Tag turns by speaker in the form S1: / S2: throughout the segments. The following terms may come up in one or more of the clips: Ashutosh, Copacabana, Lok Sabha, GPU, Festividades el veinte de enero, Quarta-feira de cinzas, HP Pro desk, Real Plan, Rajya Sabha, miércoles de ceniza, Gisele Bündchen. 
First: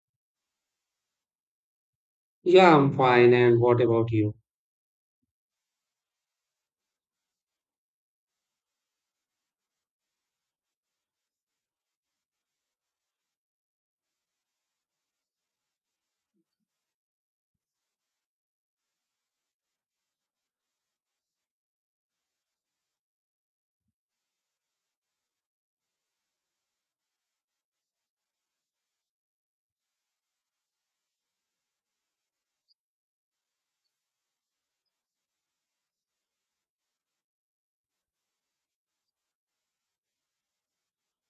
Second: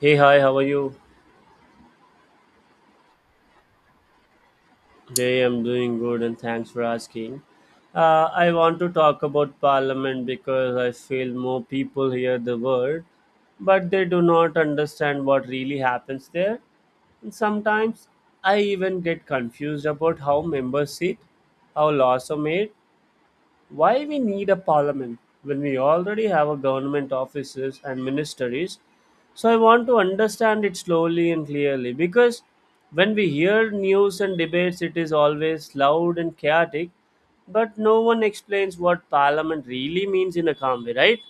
S1: Hey, hi, how are you?
S2: Yeah, I'm fine. And what about you?
S1: Hey, I'm doing good and thanks for asking. I want to talk about parliament because I feel more people hear the word, but they do not understand what really happens there. And sometimes I even get confused about how members sit, how laws are made, why we need a parliament when we already have a government offices and ministries? So I want to understand it slowly and clearly because when we hear news and debates, it is always loud and chaotic, but no one explains what parliament really means in a calm way, right?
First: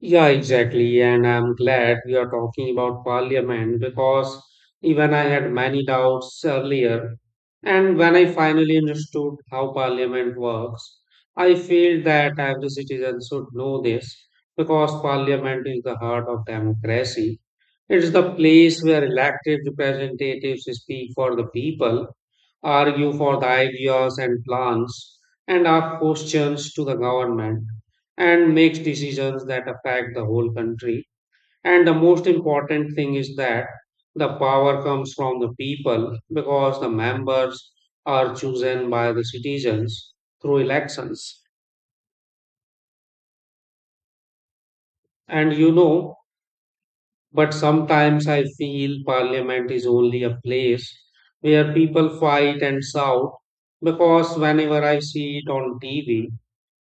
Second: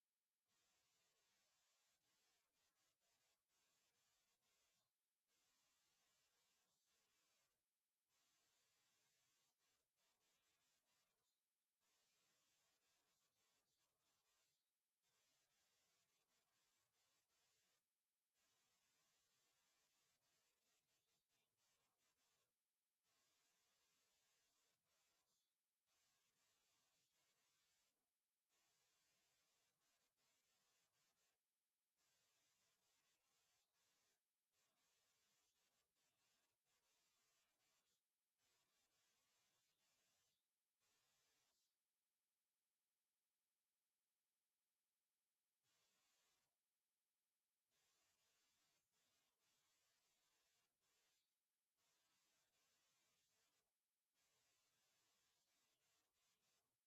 S2: Yeah, exactly. And I'm glad we are talking about parliament because even I had many doubts earlier. And when I finally understood how parliament works, I feel that every citizen should know this because parliament is the heart of democracy. It's the place where elected representatives speak for the people argue for the ideas and plans, and ask questions to the government, and makes decisions that affect the whole country. And the most important thing is that the power comes from the people because the members are chosen by the citizens through elections. And you know, but sometimes I feel parliament is only a place where people fight and shout because whenever I see it on TV,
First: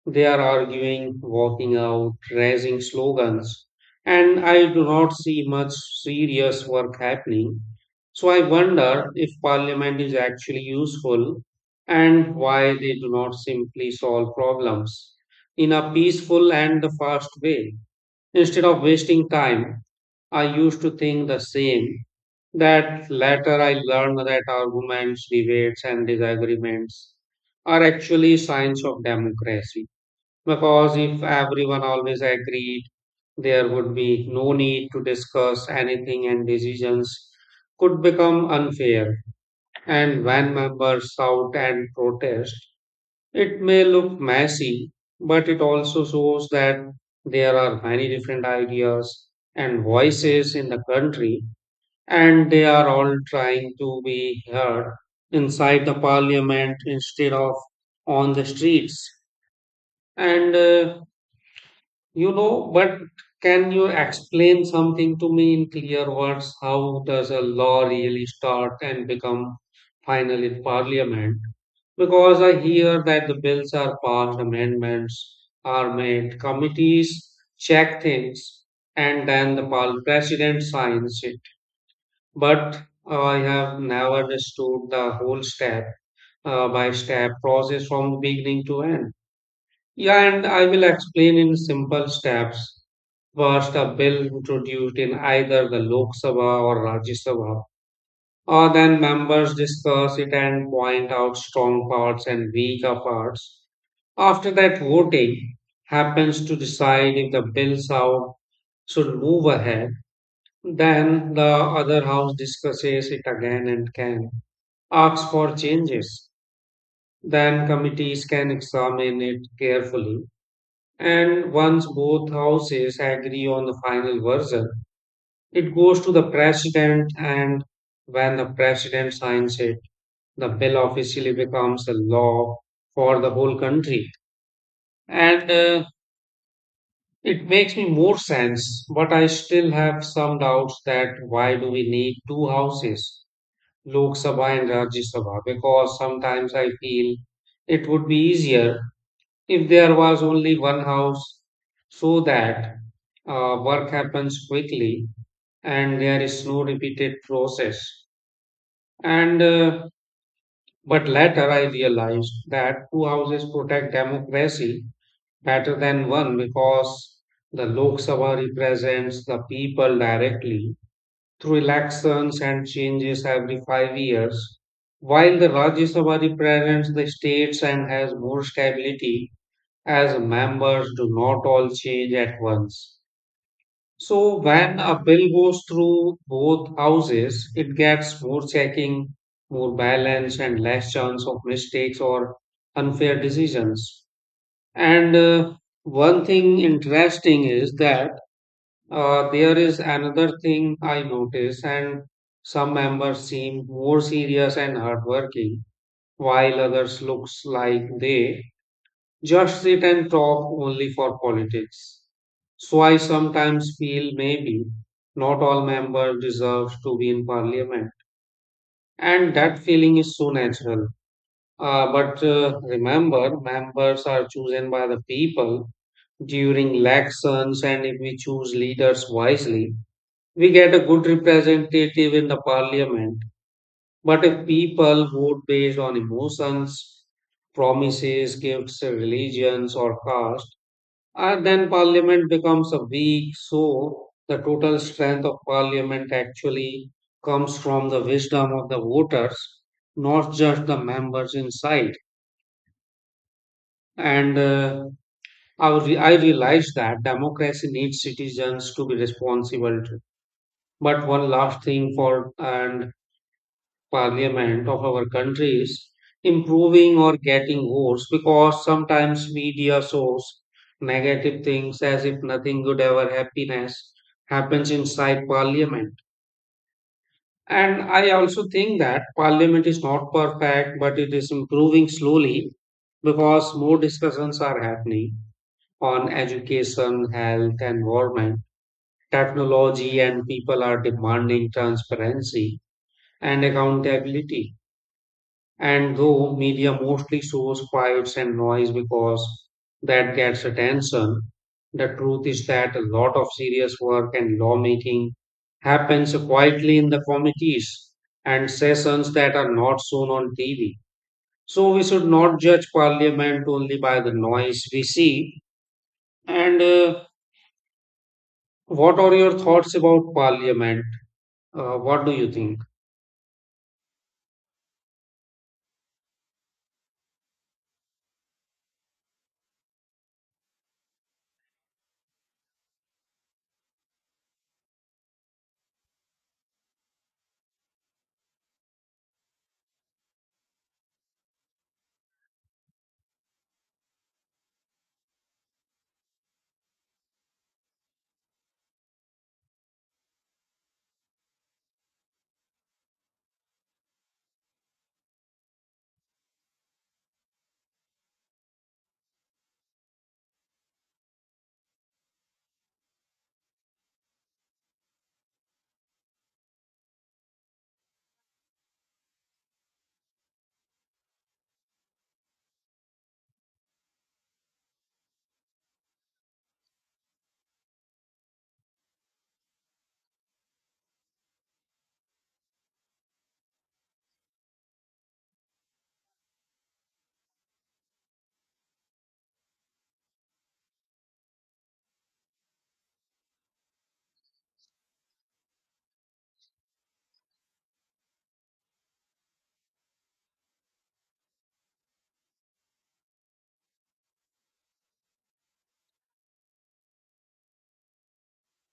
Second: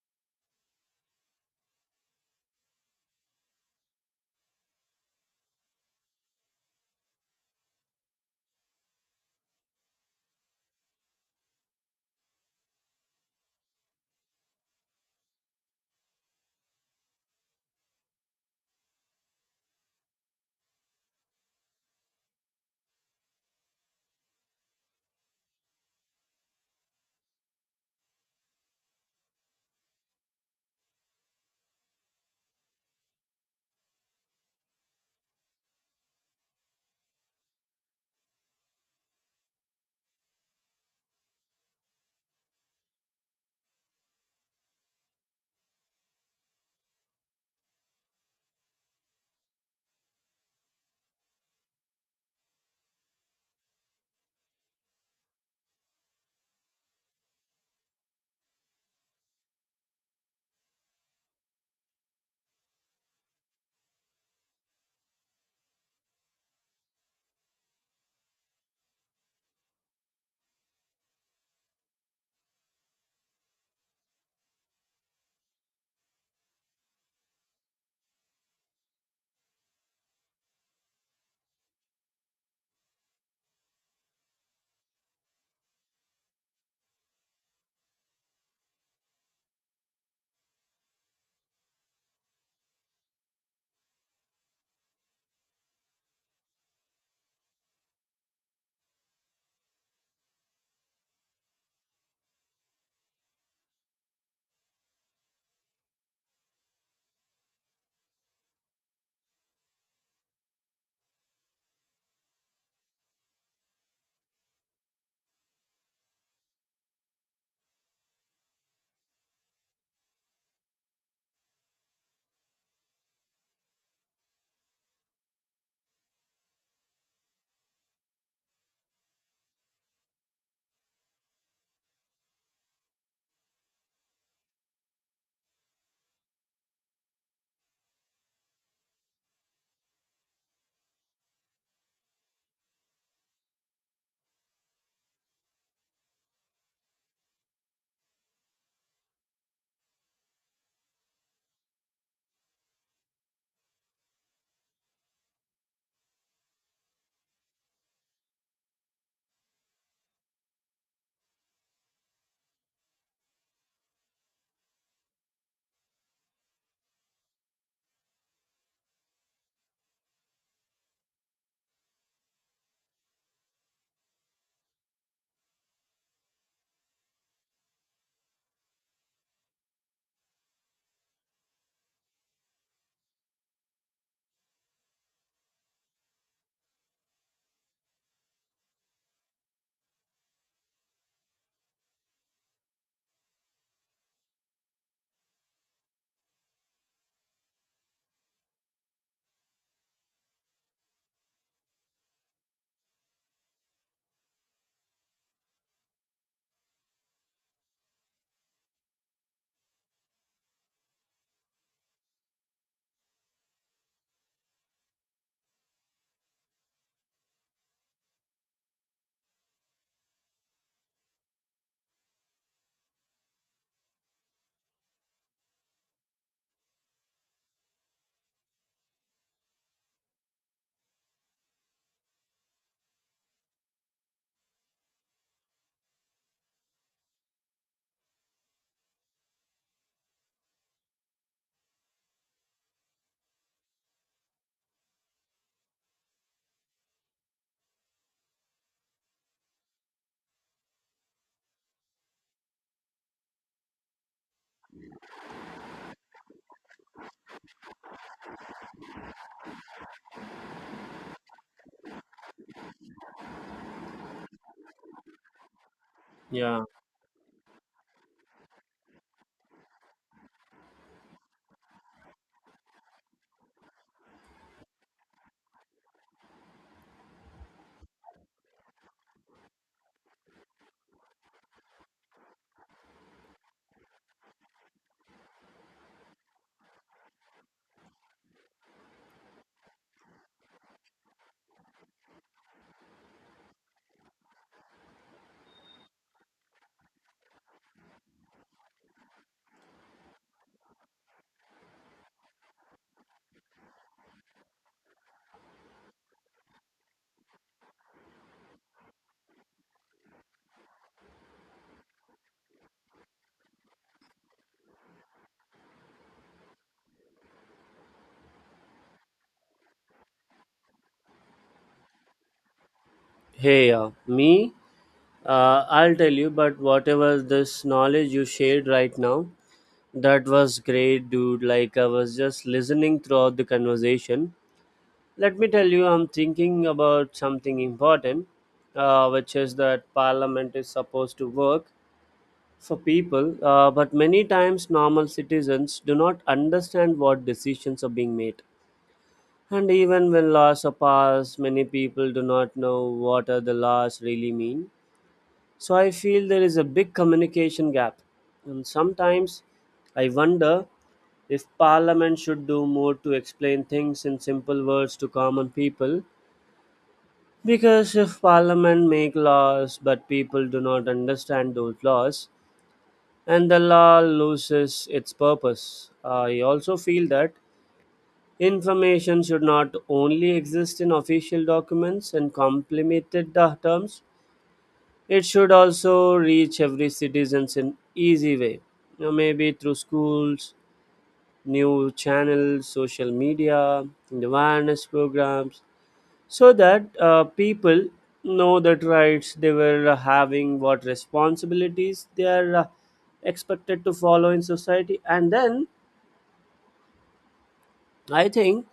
S2: they are arguing, walking out, raising slogans, and I do not see much serious work happening. So I wonder if parliament is actually useful and why they do not simply solve problems in a peaceful and fast way. Instead of wasting time, I used to think the same. That later I learned that arguments, debates, and disagreements are actually signs of democracy. Because if everyone always agreed, there would be no need to discuss anything and decisions could become unfair. And when members shout and protest, it may look messy, but it also shows that there are many different ideas and voices in the country, and they are all trying to be heard inside the parliament instead of on the streets. And You know, but can you explain something to me in clear words? How does a law really start and become final in parliament? Because I hear that the bills are passed, amendments are made, committees check things, and then the president signs it. But I have never understood the whole step by step process from beginning to end. Yeah, and I will explain in simple steps. First, a bill introduced in either the Lok Sabha or Rajya Sabha, or then members discuss it and point out strong parts and weaker parts. After that, voting happens to decide if the bill out should move ahead. Then the other house discusses it again and can ask for changes. Then committees can examine it carefully. And once both houses agree on the final version, it goes to the president, and when the president signs it, the bill officially becomes the law for the whole country. And It makes me more sense, but I still have some doubts that why do we need two houses, Lok Sabha and Rajya Sabha? Because sometimes I feel it would be easier if there was only one house, so that work happens quickly and there is no repeated process. And But later I realized that two houses protect democracy better than one because the Lok Sabha represents the people directly through elections and changes every 5 years, while the Rajya Sabha represents the states and has more stability as members do not all change at once. So when a bill goes through both houses, it gets more checking, more balance, and less chance of mistakes or unfair decisions. And One thing interesting is that there is another thing I notice, and some members seem more serious and hardworking, while others looks like they just sit and talk only for politics. So I sometimes feel maybe not all members deserve to be in parliament. And that feeling is so natural. But Remember, members are chosen by the people during elections, and if we choose leaders wisely, we get a good representative in the parliament. But if people vote based on emotions, promises, gifts, religions, or caste, and then parliament becomes a weak, so the total strength of parliament actually comes from the wisdom of the voters, not just the members inside. And I realized that democracy needs citizens to be responsible. Too. But one last thing for and parliament of our country is
S1: Yeah.
S2: improving or getting worse because sometimes media shows negative things as if nothing good ever happiness happens inside parliament. And I also think that parliament is not perfect, but it is improving slowly because more discussions are happening on education, health, environment, technology, and people are demanding transparency and accountability. And though media mostly shows fights and noise because that gets attention, the truth is that a lot of serious work and lawmaking happens quietly in the committees and sessions that are not shown on TV. So we should not judge parliament only by the noise we see. And What are your thoughts about parliament? What do you think?
S1: Hey, me, I'll tell you, but whatever this knowledge you shared right now, that was great, dude. Like, I was just listening throughout the conversation. Let me tell you, I'm thinking about something important, which is that parliament is supposed to work for people, but many times normal citizens do not understand what decisions are being made. And even when laws are passed, many people do not know what are the laws really mean. So I feel there is a big communication gap. And sometimes I wonder if parliament should do more to explain things in simple words to common people. Because if parliament make laws but people do not understand those laws, and the law loses its purpose. I also feel that information should not only exist in official documents and complemented the terms, it should also reach every citizen in easy way. You know, maybe through schools, new channels, social media, and awareness programs so that people know that rights they were having, what responsibilities they are expected to follow in society. And then I think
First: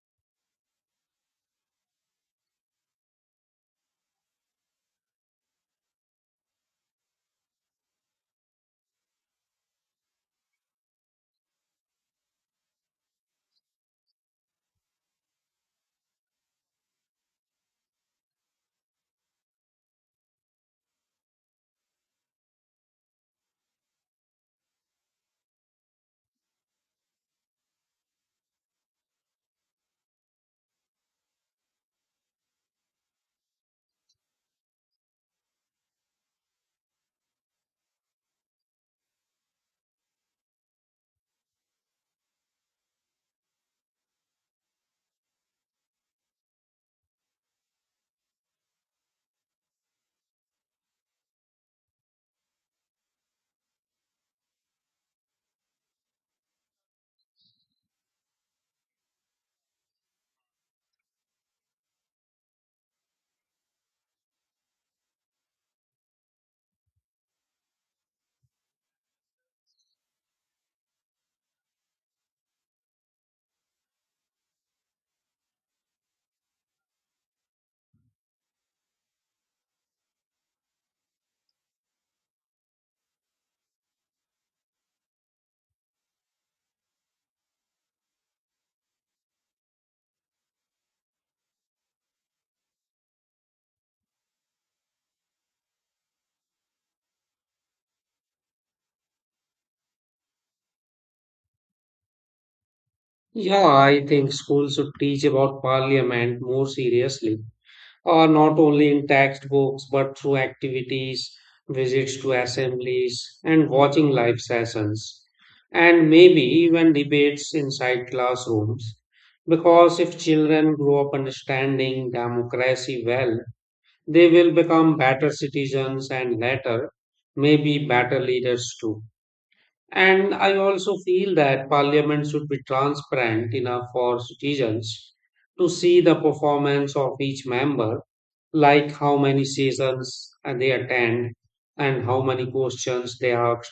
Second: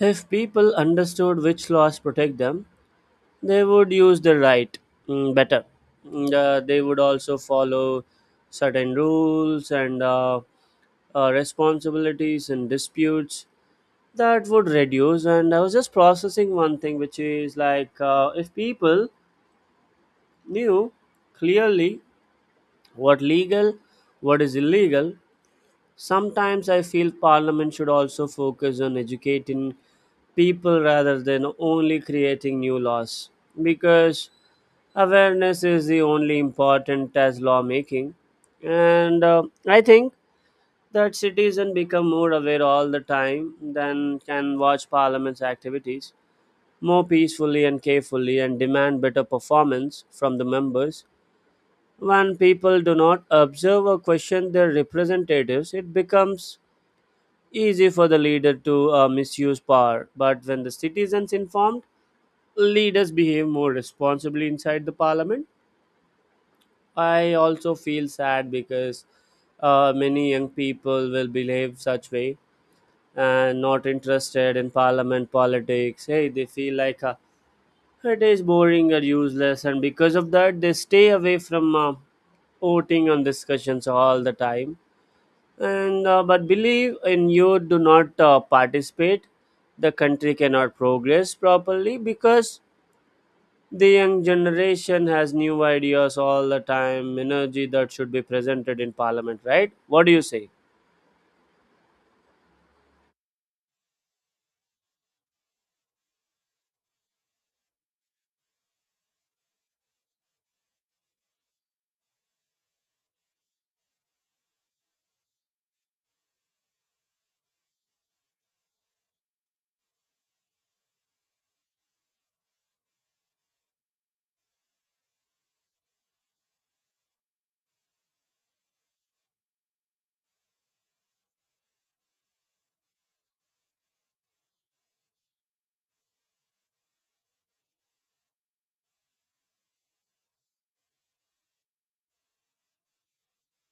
S1: if people understood which laws protect them, they would use the right better. And, they would also follow certain rules and responsibilities, and disputes that would reduce. And I was just processing one thing, which is like, if people knew clearly what legal, what is illegal, sometimes I feel parliament should also focus on educating people rather than only creating new laws, because awareness is the only important as lawmaking. And I think that citizens become more aware all the time, then can watch parliament's activities more peacefully and carefully and demand better performance from the members. When people do not observe or question their representatives, it becomes easy for the leader to misuse power. But when the citizens informed, leaders behave more responsibly inside the parliament. I also feel sad because many young people will behave such way and not interested in parliament politics. Hey, they feel like it is boring or useless, and because of that, they stay away from voting and discussions all the time. And but believe in, you do not participate, the country cannot progress properly because the young generation has new ideas all the time, energy that should be presented in parliament, right? What do you say?
S2: Yeah, I think schools should teach about parliament more seriously not only in textbooks but through activities, visits to assemblies, and watching live sessions, and maybe even debates inside classrooms. Because if children grow up understanding democracy well, they will become better citizens and later, maybe better leaders too. And I also feel that parliament should be transparent enough for citizens to see the performance of each member, like how many sessions they attend and how many questions they asked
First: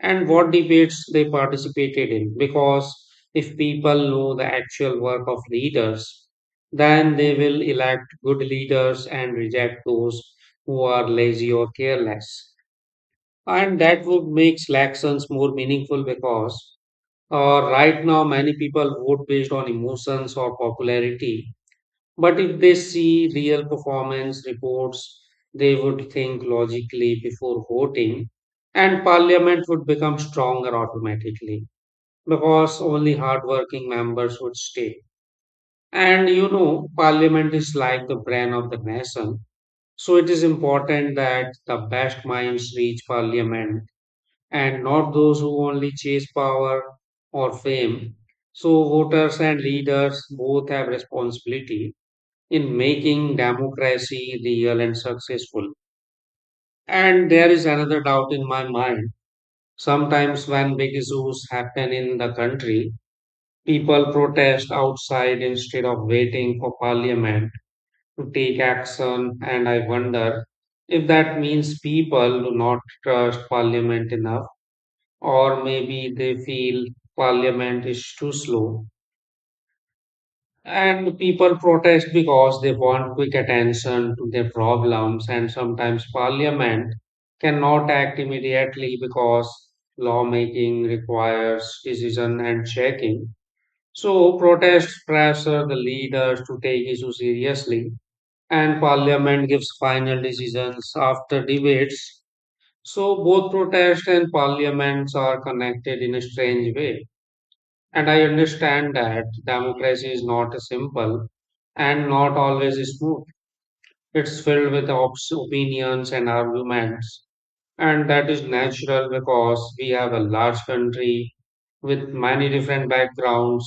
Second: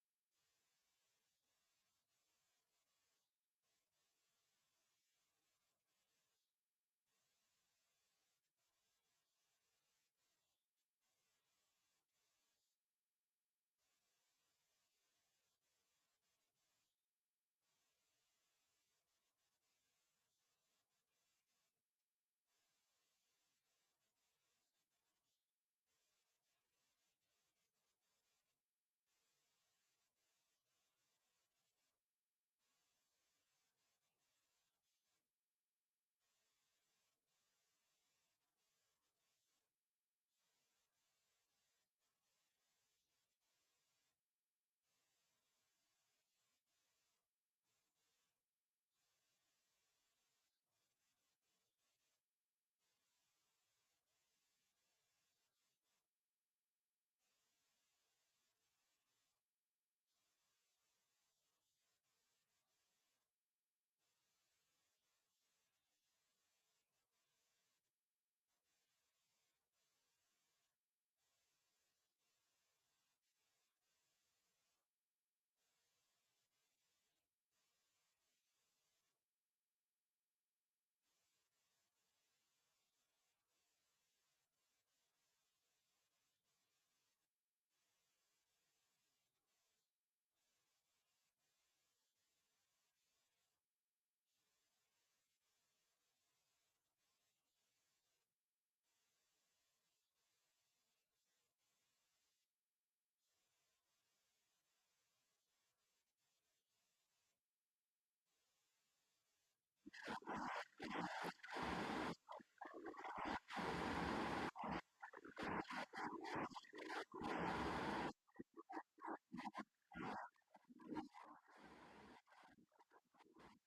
S2: and what debates they participated in. Because if people know the actual work of leaders, then they will elect good leaders and reject those who are lazy or careless and that would make elections more meaningful because right now many people vote based on emotions or popularity but if they see real performance reports they would think logically before voting and parliament would become stronger automatically because only hardworking members would stay and you know parliament is like the brain of the nation so it is important that the best minds reach parliament and not those who only chase power or fame. So, voters and leaders both have responsibility in making democracy real and successful. And there is another doubt in my mind. Sometimes, when big issues happen in the country, people protest outside instead of waiting for parliament to take action. And I wonder if that means people do not trust parliament enough or maybe they feel parliament is too slow. And people protest because they want quick attention to their problems, and sometimes parliament cannot act immediately because lawmaking requires decision and checking. So, protests pressure the leaders to take issues seriously, and parliament gives final decisions after debates. So, both protest and parliaments are connected in a strange way. And I understand that democracy is not simple and not always smooth. It's filled with ops, opinions and arguments. And that is natural because we have a large country with many different backgrounds.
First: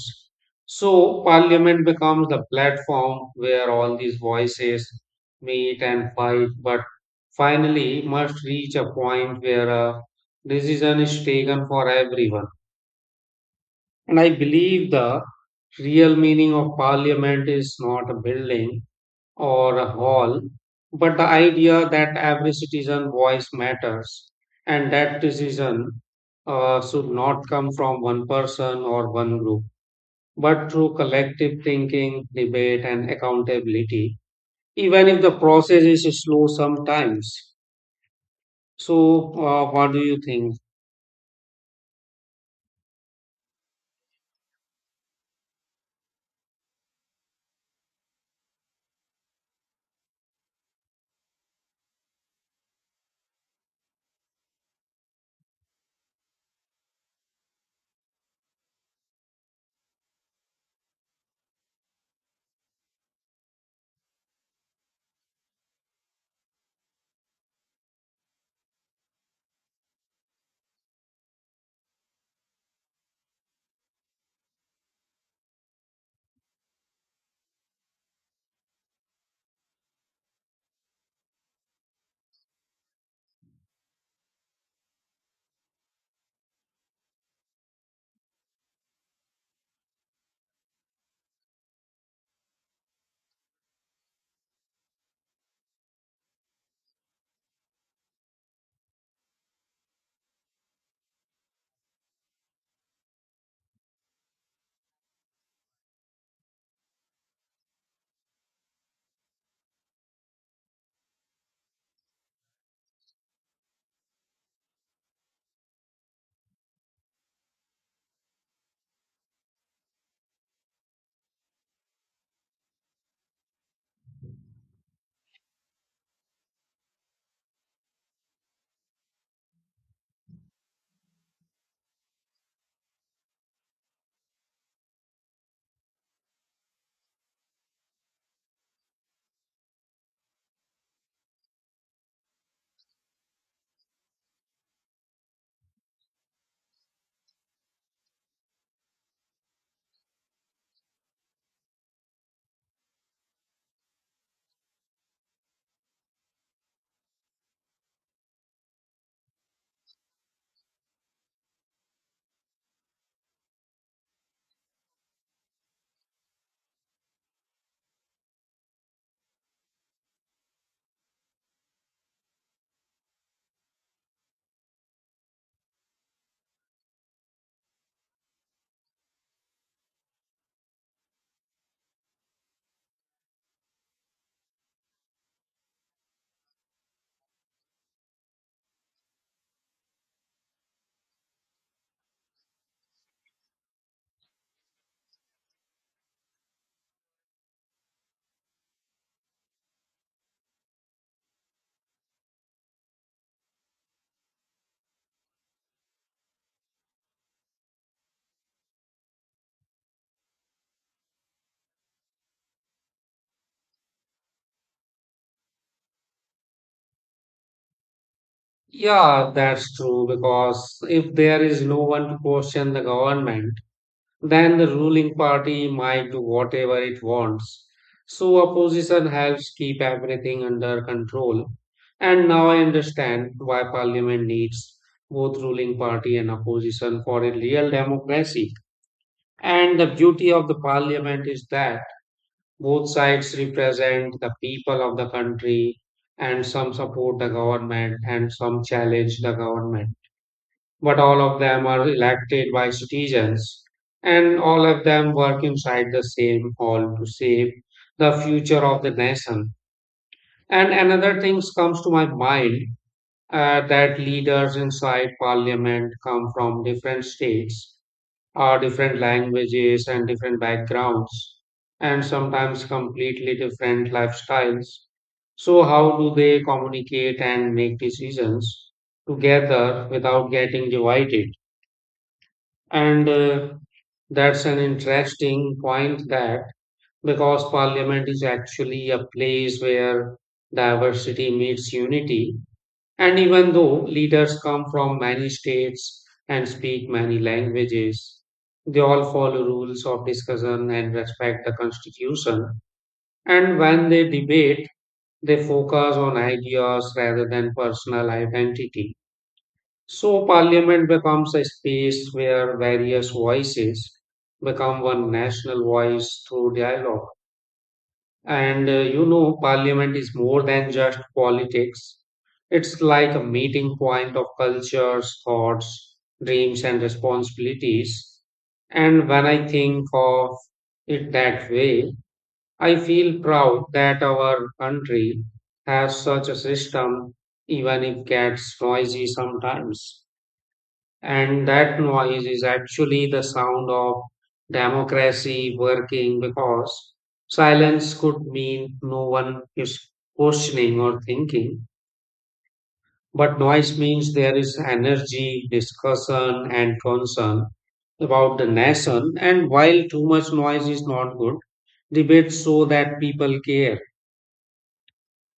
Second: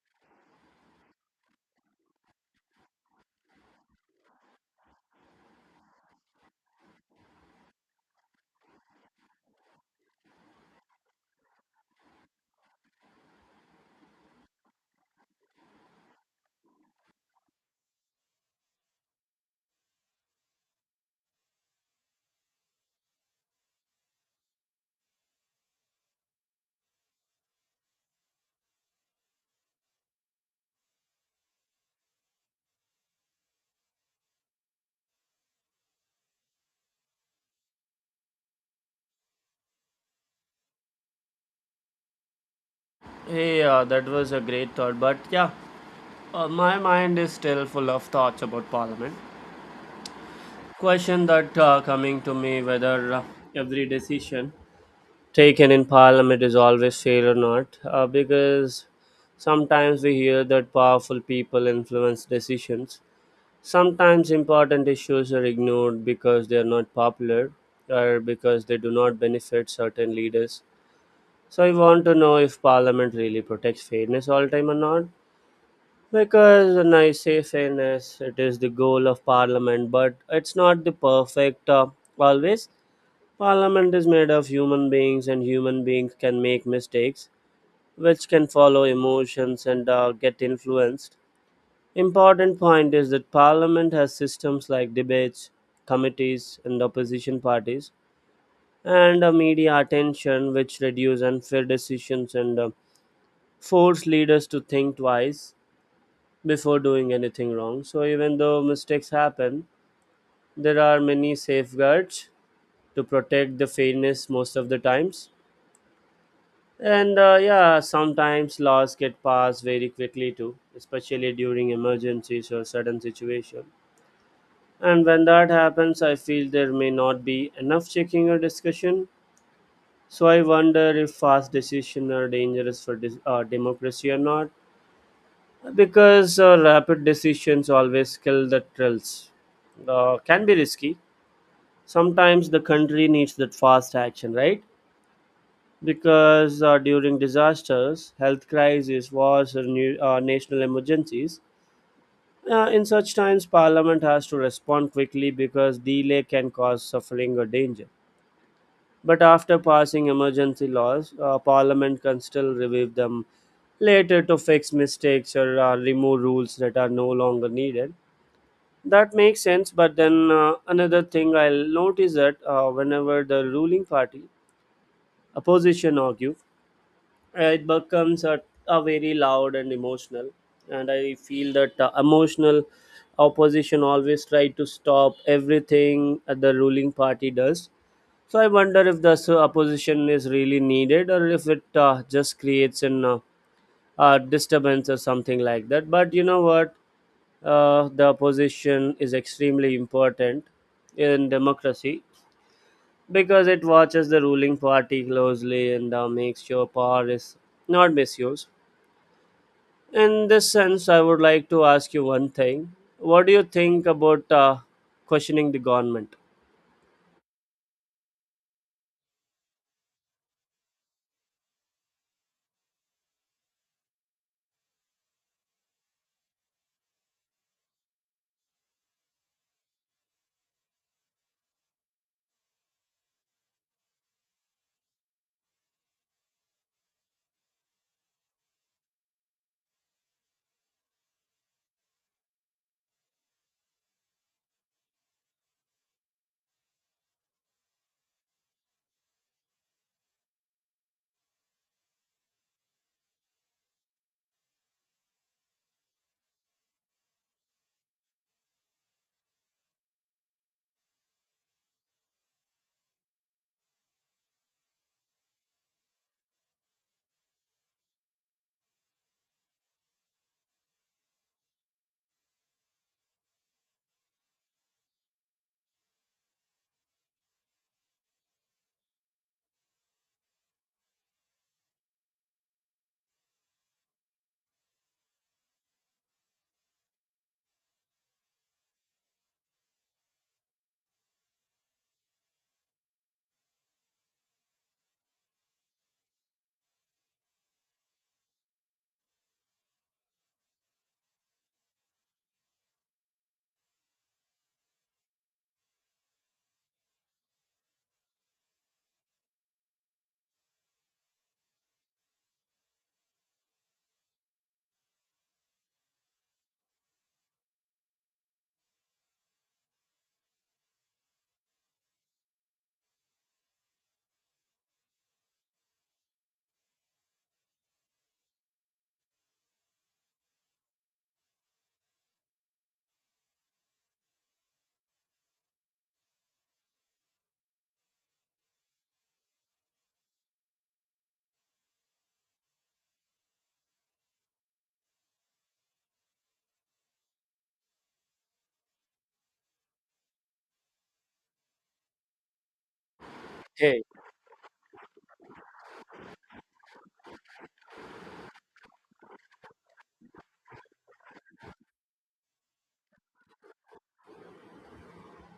S2: So, parliament becomes the platform where all these voices meet and fight, but finally must reach a point where a decision is taken for everyone and I believe the real meaning of parliament is not a building or a hall, but the idea that every citizen voice matters and that decision should not come from one person or one group, but through collective thinking, debate, and accountability, even if the process is slow sometimes. So, what do you think?
S1: Hey, that was a great thought, but yeah, my mind is still full of thoughts about parliament. Question that coming to me, whether every decision taken in parliament is always fair or not, because sometimes we hear that powerful people influence decisions, sometimes important issues are ignored because they are not popular or because they do not benefit certain leaders. So I want to know if parliament really protects fairness all time or not, because when I say fairness, it is the goal of parliament, but it's not the perfect always. Parliament is made of human beings, and human beings can make mistakes, which can follow emotions and get influenced. Important point is that Parliament has systems like debates, committees, and opposition parties, and media attention, which reduce unfair decisions and force leaders to think twice before doing anything wrong. So even though mistakes happen, there are many safeguards to protect the fairness most of the times. And yeah, sometimes laws get passed very quickly too, especially during emergencies or sudden situation. And when that happens, I feel there may not be enough checking or discussion. So I wonder if fast decisions are dangerous for democracy or not, because rapid decisions always kill the thrills. Can be risky. Sometimes the country needs that fast action, right? Because during disasters, health crises, wars, or new, national emergencies, in such times, Parliament has to respond quickly because delay can cause suffering or danger. But after passing emergency laws, Parliament can still review them later to fix mistakes or remove rules that are no longer needed. That makes sense, but then another thing I'll notice that whenever the ruling party, opposition, argue, it becomes a very loud and emotional. And I feel that emotional opposition always try to stop everything that the ruling party does. So I wonder if the opposition is really needed or if it just creates an disturbance or something like that. But you know what, the opposition is extremely important in democracy because it watches the ruling party closely and makes sure power is not misused. In this sense, I would like to ask you one thing. What do you think about questioning the government?
S2: Yeah, that's true because if there is no one to question the government, then the ruling party might do whatever it wants. So opposition helps keep everything under control. And now I understand why parliament needs both ruling party and opposition for a real democracy. And the beauty of the parliament is that both sides represent the people of the country and some support the government and some challenge the government but all of them are elected by citizens, and all of them work inside the same hall to shape the future of the nation. And another thing comes to my mind that leaders inside parliament come from different states, different languages, and different backgrounds, and sometimes completely different lifestyles. So, how do they communicate and make decisions together without getting divided? And That's an interesting point that because parliament is actually a place where diversity meets unity, and even though leaders come from many states and speak many languages, they all follow rules of discussion and respect the constitution. And when they debate, they focus on ideas rather than personal identity so, parliament becomes a space where various voices become one national voice through dialogue. And You know, parliament is more than just politics, it's like a meeting point of cultures, thoughts, dreams, and responsibilities. And when I think of it that way, I feel proud that our country has such a system, even if it gets noisy sometimes. And that noise is actually the sound of democracy working because silence could mean no one is questioning or thinking, but noise
S1: Hey.
S2: means there is energy, discussion, and concern about the nation. And while too much noise is not good, debate so that people care.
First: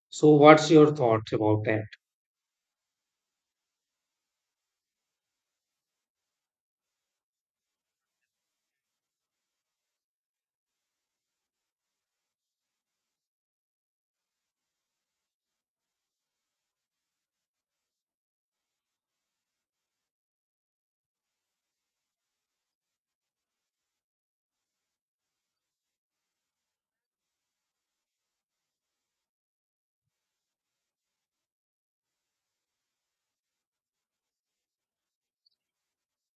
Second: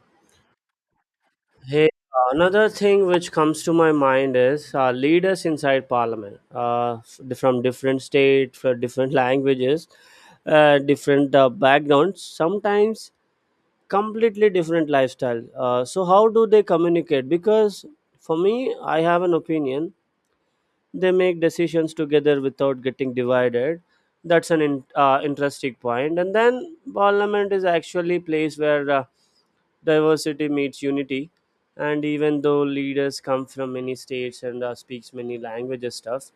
S2: So, what's your thoughts about that?
S1: Hey, another thing which comes to my mind is leaders inside parliament from different states, from different languages, different backgrounds, sometimes completely different lifestyle. So, how do they communicate? Because for me, I have an opinion they make decisions together without getting divided. That's an interesting point. And then parliament is actually a place where diversity meets unity, and even though leaders come from many states and speaks many languages stuff,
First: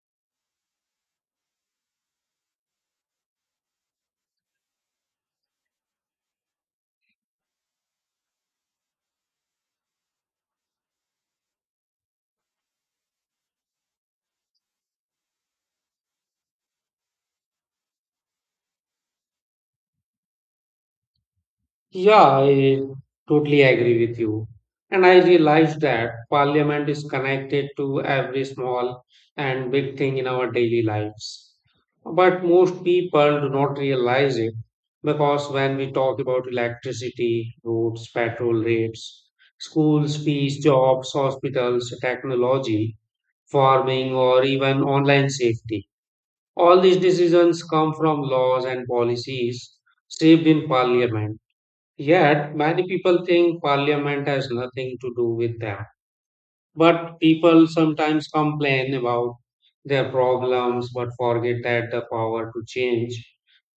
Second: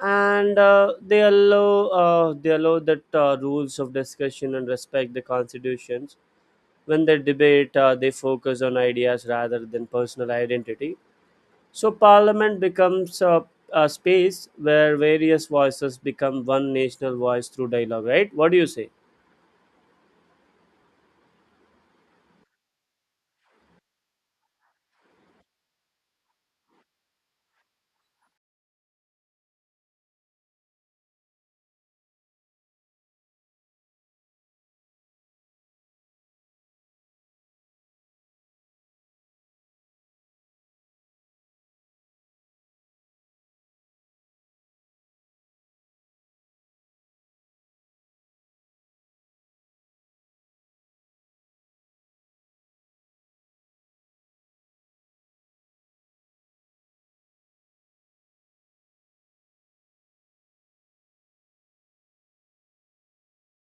S1: and they allow that rules of discussion and respect the constitutions. When they debate, they focus on ideas rather than personal identity. So, parliament becomes a space where various voices become one national voice through dialogue, right? What do you say?
S2: Yeah, I totally agree with you. And I realized that parliament is connected to every small and big thing in our daily lives. But most people do not realize it because when we talk about electricity, roads, petrol rates, schools, fees, jobs, hospitals, technology, farming, or even online safety, all these decisions come from laws and policies shaped in parliament. Yet, many people think parliament has nothing to do with them. But people sometimes complain about their problems but forget that the power to change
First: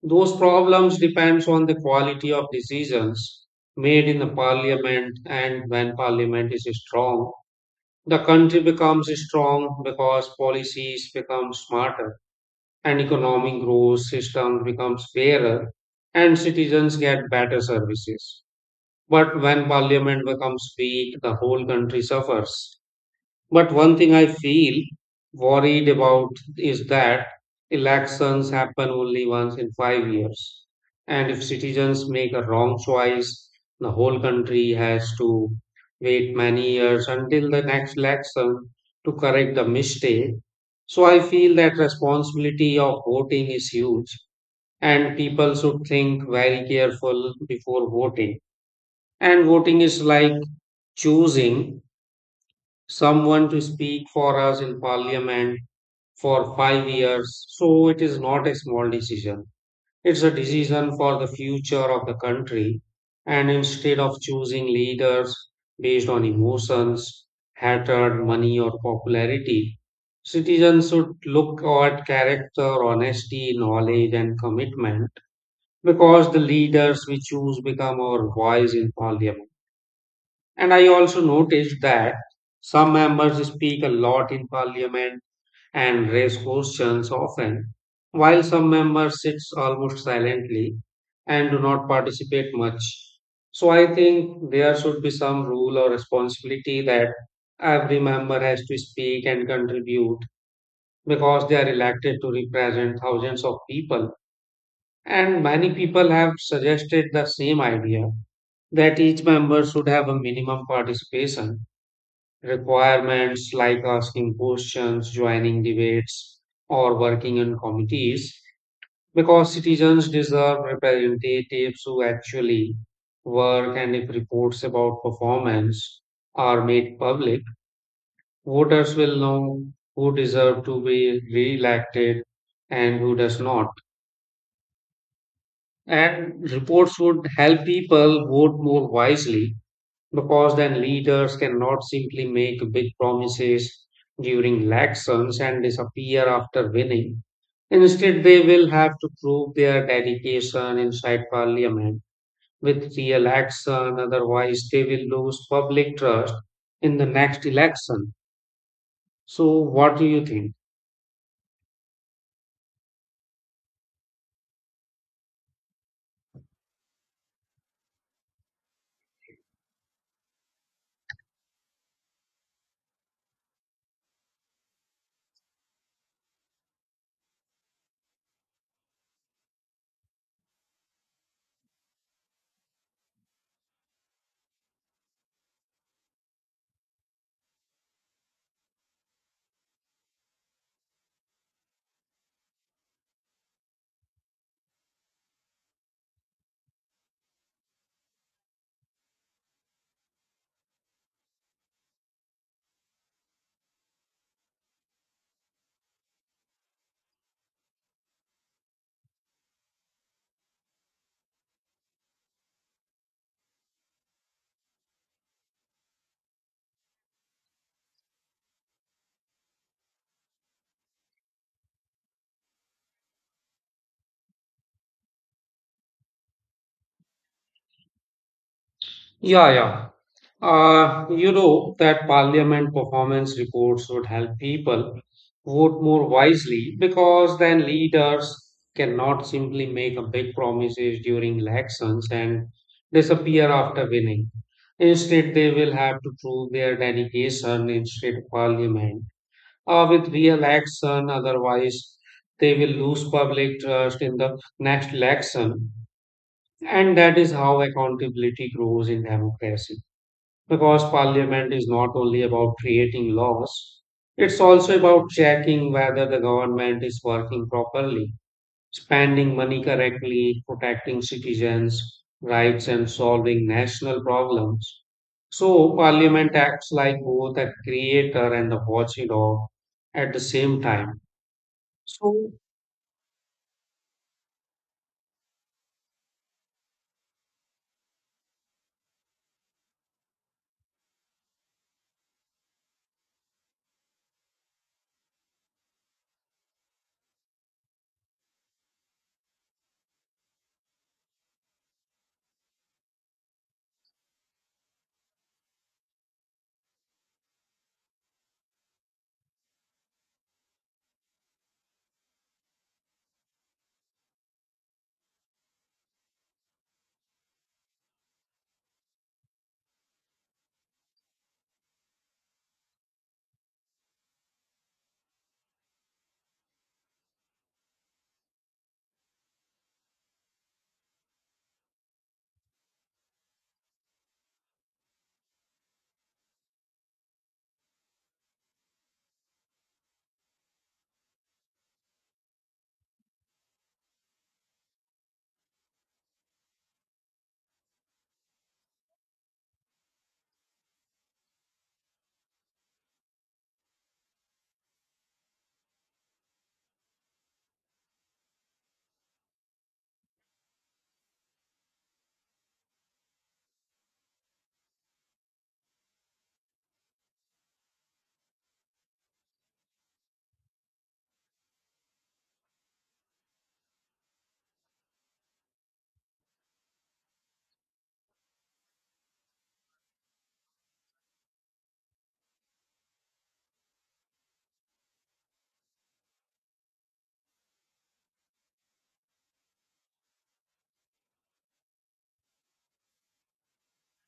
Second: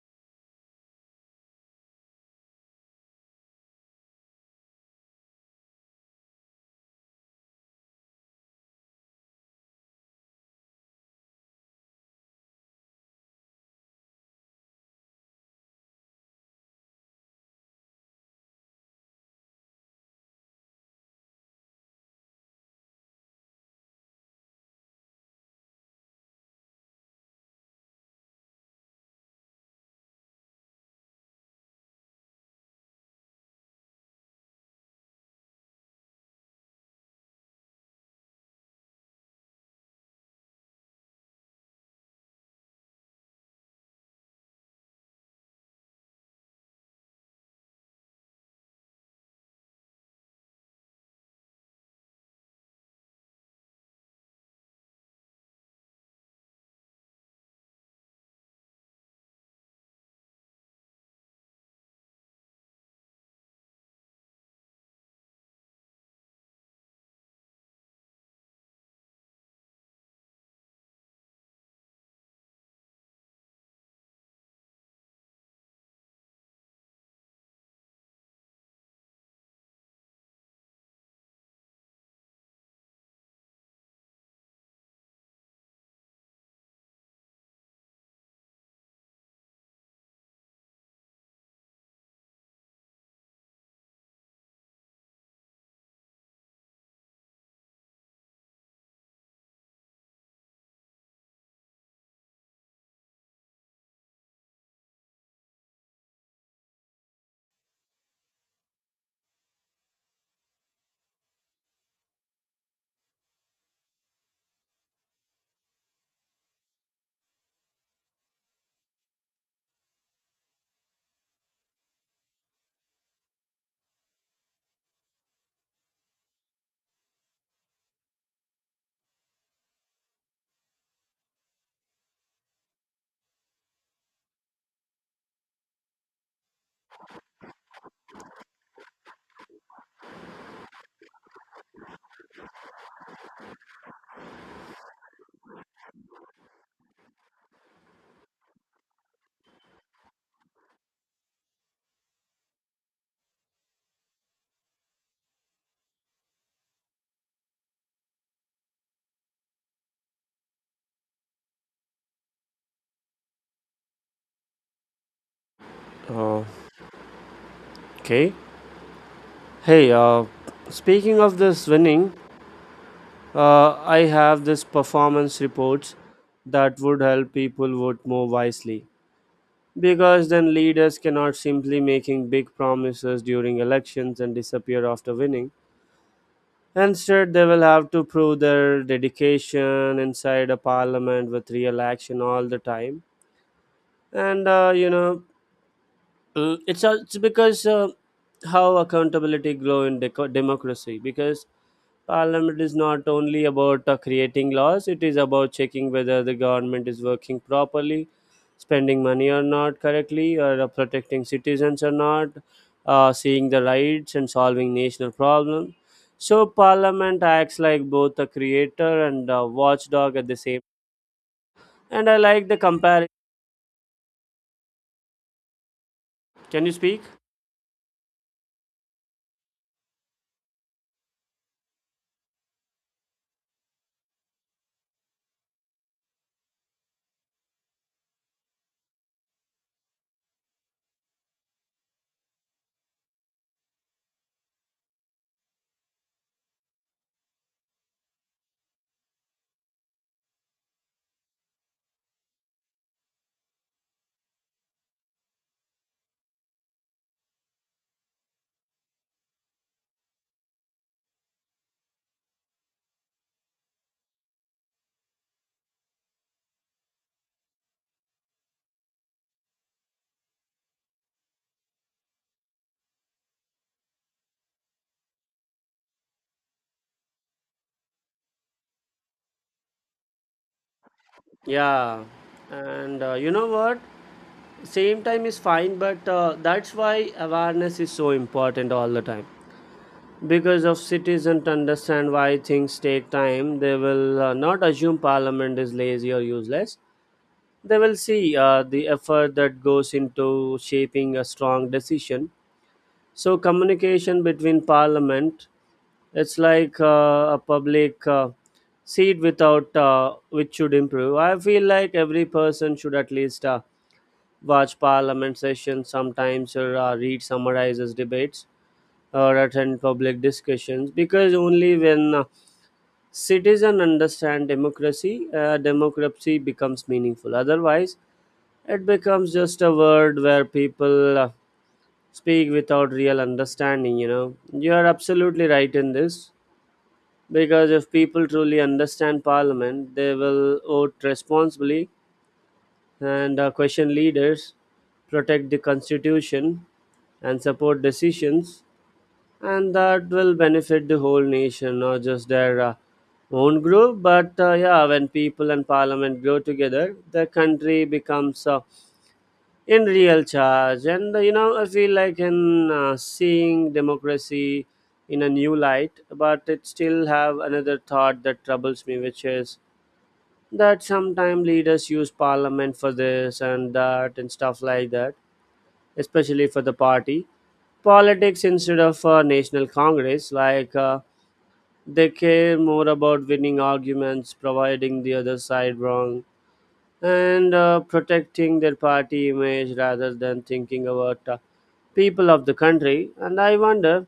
S2: those problems depends on the quality of decisions made in the parliament. And when parliament is strong, the country becomes strong because policies become smarter, and economic growth system becomes fairer, and citizens get better services. But when parliament becomes weak, the whole country suffers. But one thing I feel worried about is that elections happen only once in 5 years. And if citizens make a wrong choice, the whole country has to wait many years until the next election to correct the mistake. So I feel that responsibility of voting is huge and people should think very careful before voting, and voting is like choosing someone to speak for us in parliament for 5 years. So it is not a small decision. It's a decision for the future of the country. And instead of choosing leaders based on emotions, hatred, money, or popularity, citizens should look at character, honesty, knowledge, and commitment because the leaders we choose become our voice in parliament. And I also noticed that some members speak a lot in parliament and raise questions often, while some members sit almost silently and do not participate much. So I think there should be some rule or responsibility that every member has to speak and contribute because they are elected to represent thousands of people. And many people have suggested the same idea that each member should have a minimum participation requirements like asking questions, joining debates, or working on committees because citizens deserve representatives who actually work. And if reports about performance are made public, voters will know who deserve to be re-elected and who does not. And reports would help people vote more wisely because then leaders cannot simply make big promises during elections and disappear after winning. Instead, they will have to prove their dedication inside parliament with real action. Otherwise, they will lose public trust in the next election. So, what do you think?
S1: Oh. Okay. Hey, speaking of this winning, I have this performance reports that would help people vote more wisely, because then leaders cannot simply making big promises during elections and disappear after winning. Instead, they will have to prove their dedication inside a parliament with real action all the time. And you know, it's because how accountability grow in democracy, because parliament is not only about creating laws, it is about checking whether the government is working properly, spending money or not correctly, or protecting citizens or not, seeing the rights and solving national problems. So parliament acts like both a creator and a watchdog at the same. And I like the comparison. Can you speak?
S2: Yeah, yeah. You know that parliament performance reports would help people vote more wisely because then leaders cannot simply make a big promises during elections and disappear after winning. Instead, they will have to prove their dedication in state parliament with real action. Otherwise, they will lose public trust in the next election. And that is how accountability grows in democracy because parliament is not only about creating laws, it's also about checking whether the government is working properly, spending money correctly, protecting citizens' rights, and solving national problems. So, parliament acts like both a creator and a watchdog at the same time.
S1: Yeah,
S2: So,
S1: and you know what? Same time is fine, but that's why awareness is so important all the time. Because if citizens understand why things take time, they will not assume parliament is lazy or useless. They will see the effort that goes into shaping a strong decision. So communication between parliament, it's like a public seat without which should improve. I feel like every person should at least watch parliament sessions sometimes, or read summarizes debates or attend public discussions, because only when citizens understand democracy, democracy becomes meaningful. Otherwise it becomes just a word where people speak without real understanding. You know, you are absolutely right in this, because if people truly understand parliament, they will vote responsibly and question leaders, protect the constitution, and support decisions, and that will benefit the whole nation, not just their own group. But yeah, when people and parliament grow together, the country becomes in real charge. And you know, I feel like in seeing democracy in a new light, but it still have another thought that troubles me, which is that sometimes leaders use parliament for this and that and stuff like that, especially for the party politics instead of national congress. Like they care more about winning arguments, providing the other side wrong, and protecting their party image rather than thinking about people of the country. And I wonder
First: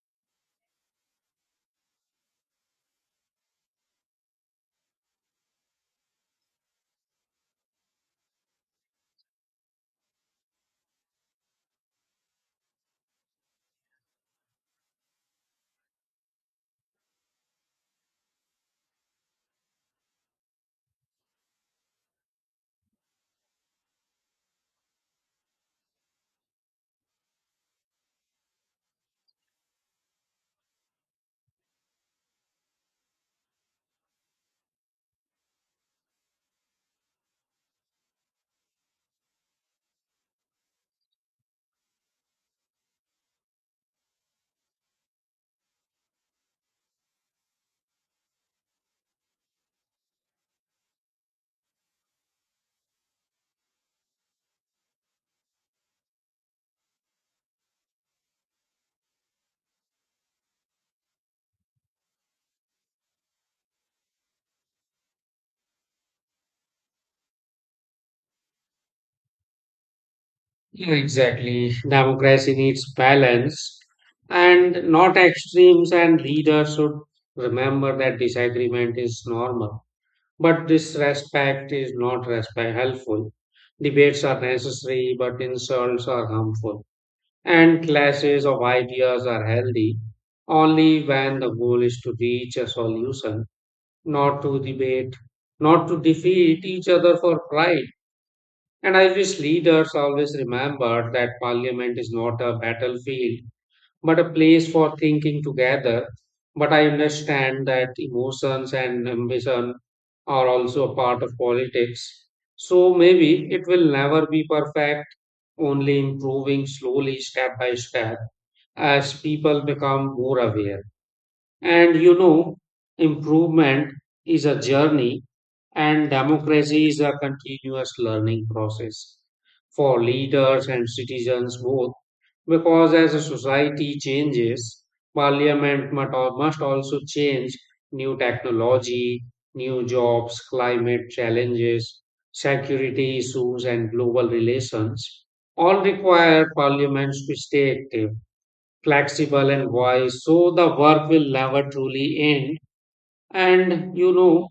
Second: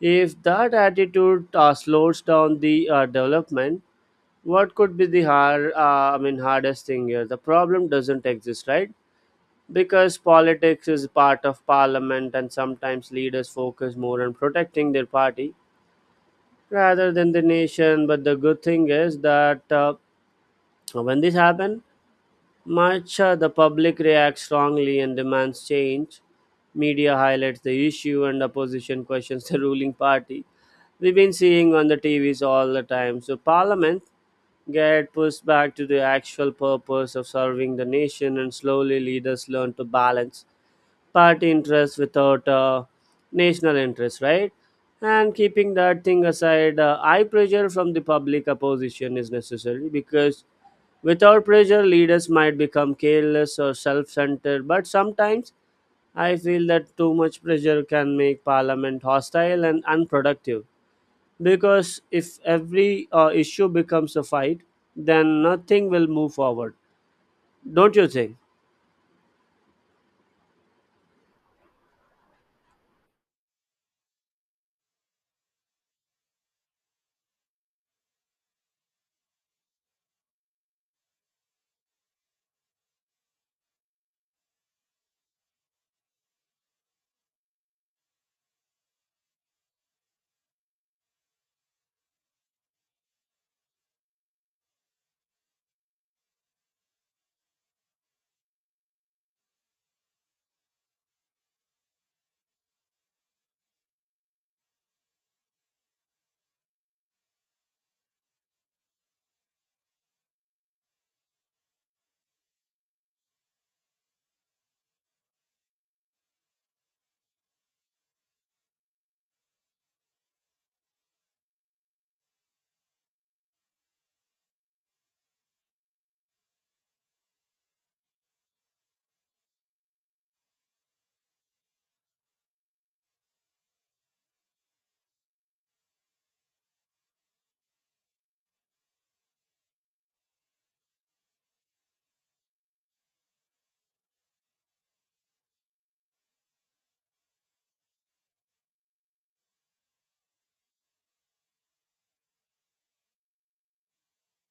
S1: if that attitude slows down the development. What could be the hardest thing here? The problem doesn't exist, right? Because politics is part of parliament, and sometimes leaders focus more on protecting their party rather than the nation. But the good thing is that when this happens, Much the public reacts strongly and demands change. Media highlights the issue and opposition questions the ruling party. We've been seeing on the TVs all the time. So parliament get pushed back to the actual purpose of serving the nation, and slowly leaders learn to balance party interest without national interest, right? And keeping that thing aside, high pressure from the public opposition is necessary, because without pressure, leaders might become careless or self centered. But sometimes I feel that too much pressure can make parliament hostile and unproductive, because if every issue becomes a fight, then nothing will move forward. Don't you think?
S2: yeah, exactly. Democracy needs balance and not extremes, and leaders should remember that disagreement is normal. But disrespect is not respect helpful. Debates are necessary, but insults are harmful. And clashes of ideas are healthy only when the goal is to reach a solution, not to debate, not to defeat each other for pride. And I wish leaders always remembered that parliament is not a battlefield, but a place for thinking together. But I understand that emotions and ambition are also a part of politics. So maybe it will never be perfect, only improving slowly, step by step, as people become more aware. And you know, improvement is a journey, and democracy is a continuous learning process for leaders and citizens both. Because as a society changes, parliament must also change. New technology, new jobs, climate challenges, security issues, and global relations all require parliaments to stay active, flexible and wise, so the work will never truly end. And you know,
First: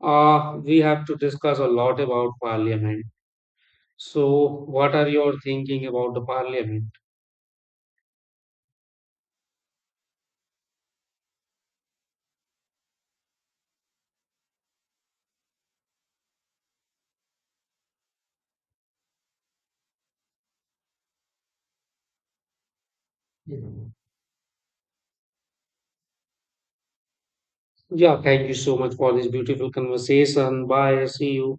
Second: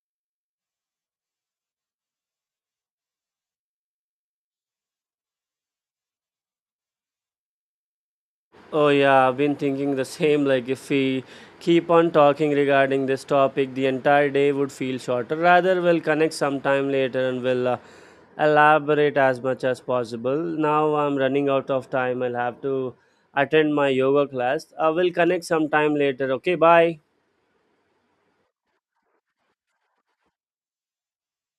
S2: we have to discuss a lot about parliament. So what are your thinking about the parliament?
S1: Oh yeah, I've been thinking the same. Like, if we keep on talking regarding this topic, the entire day would feel shorter. Rather, we'll connect sometime later and we'll elaborate as much as possible. Now I'm running out of time. I'll have to attend my yoga class. I will connect sometime later. Okay, bye.
S2: Yeah, thank you so much for this beautiful conversation. Bye, see you.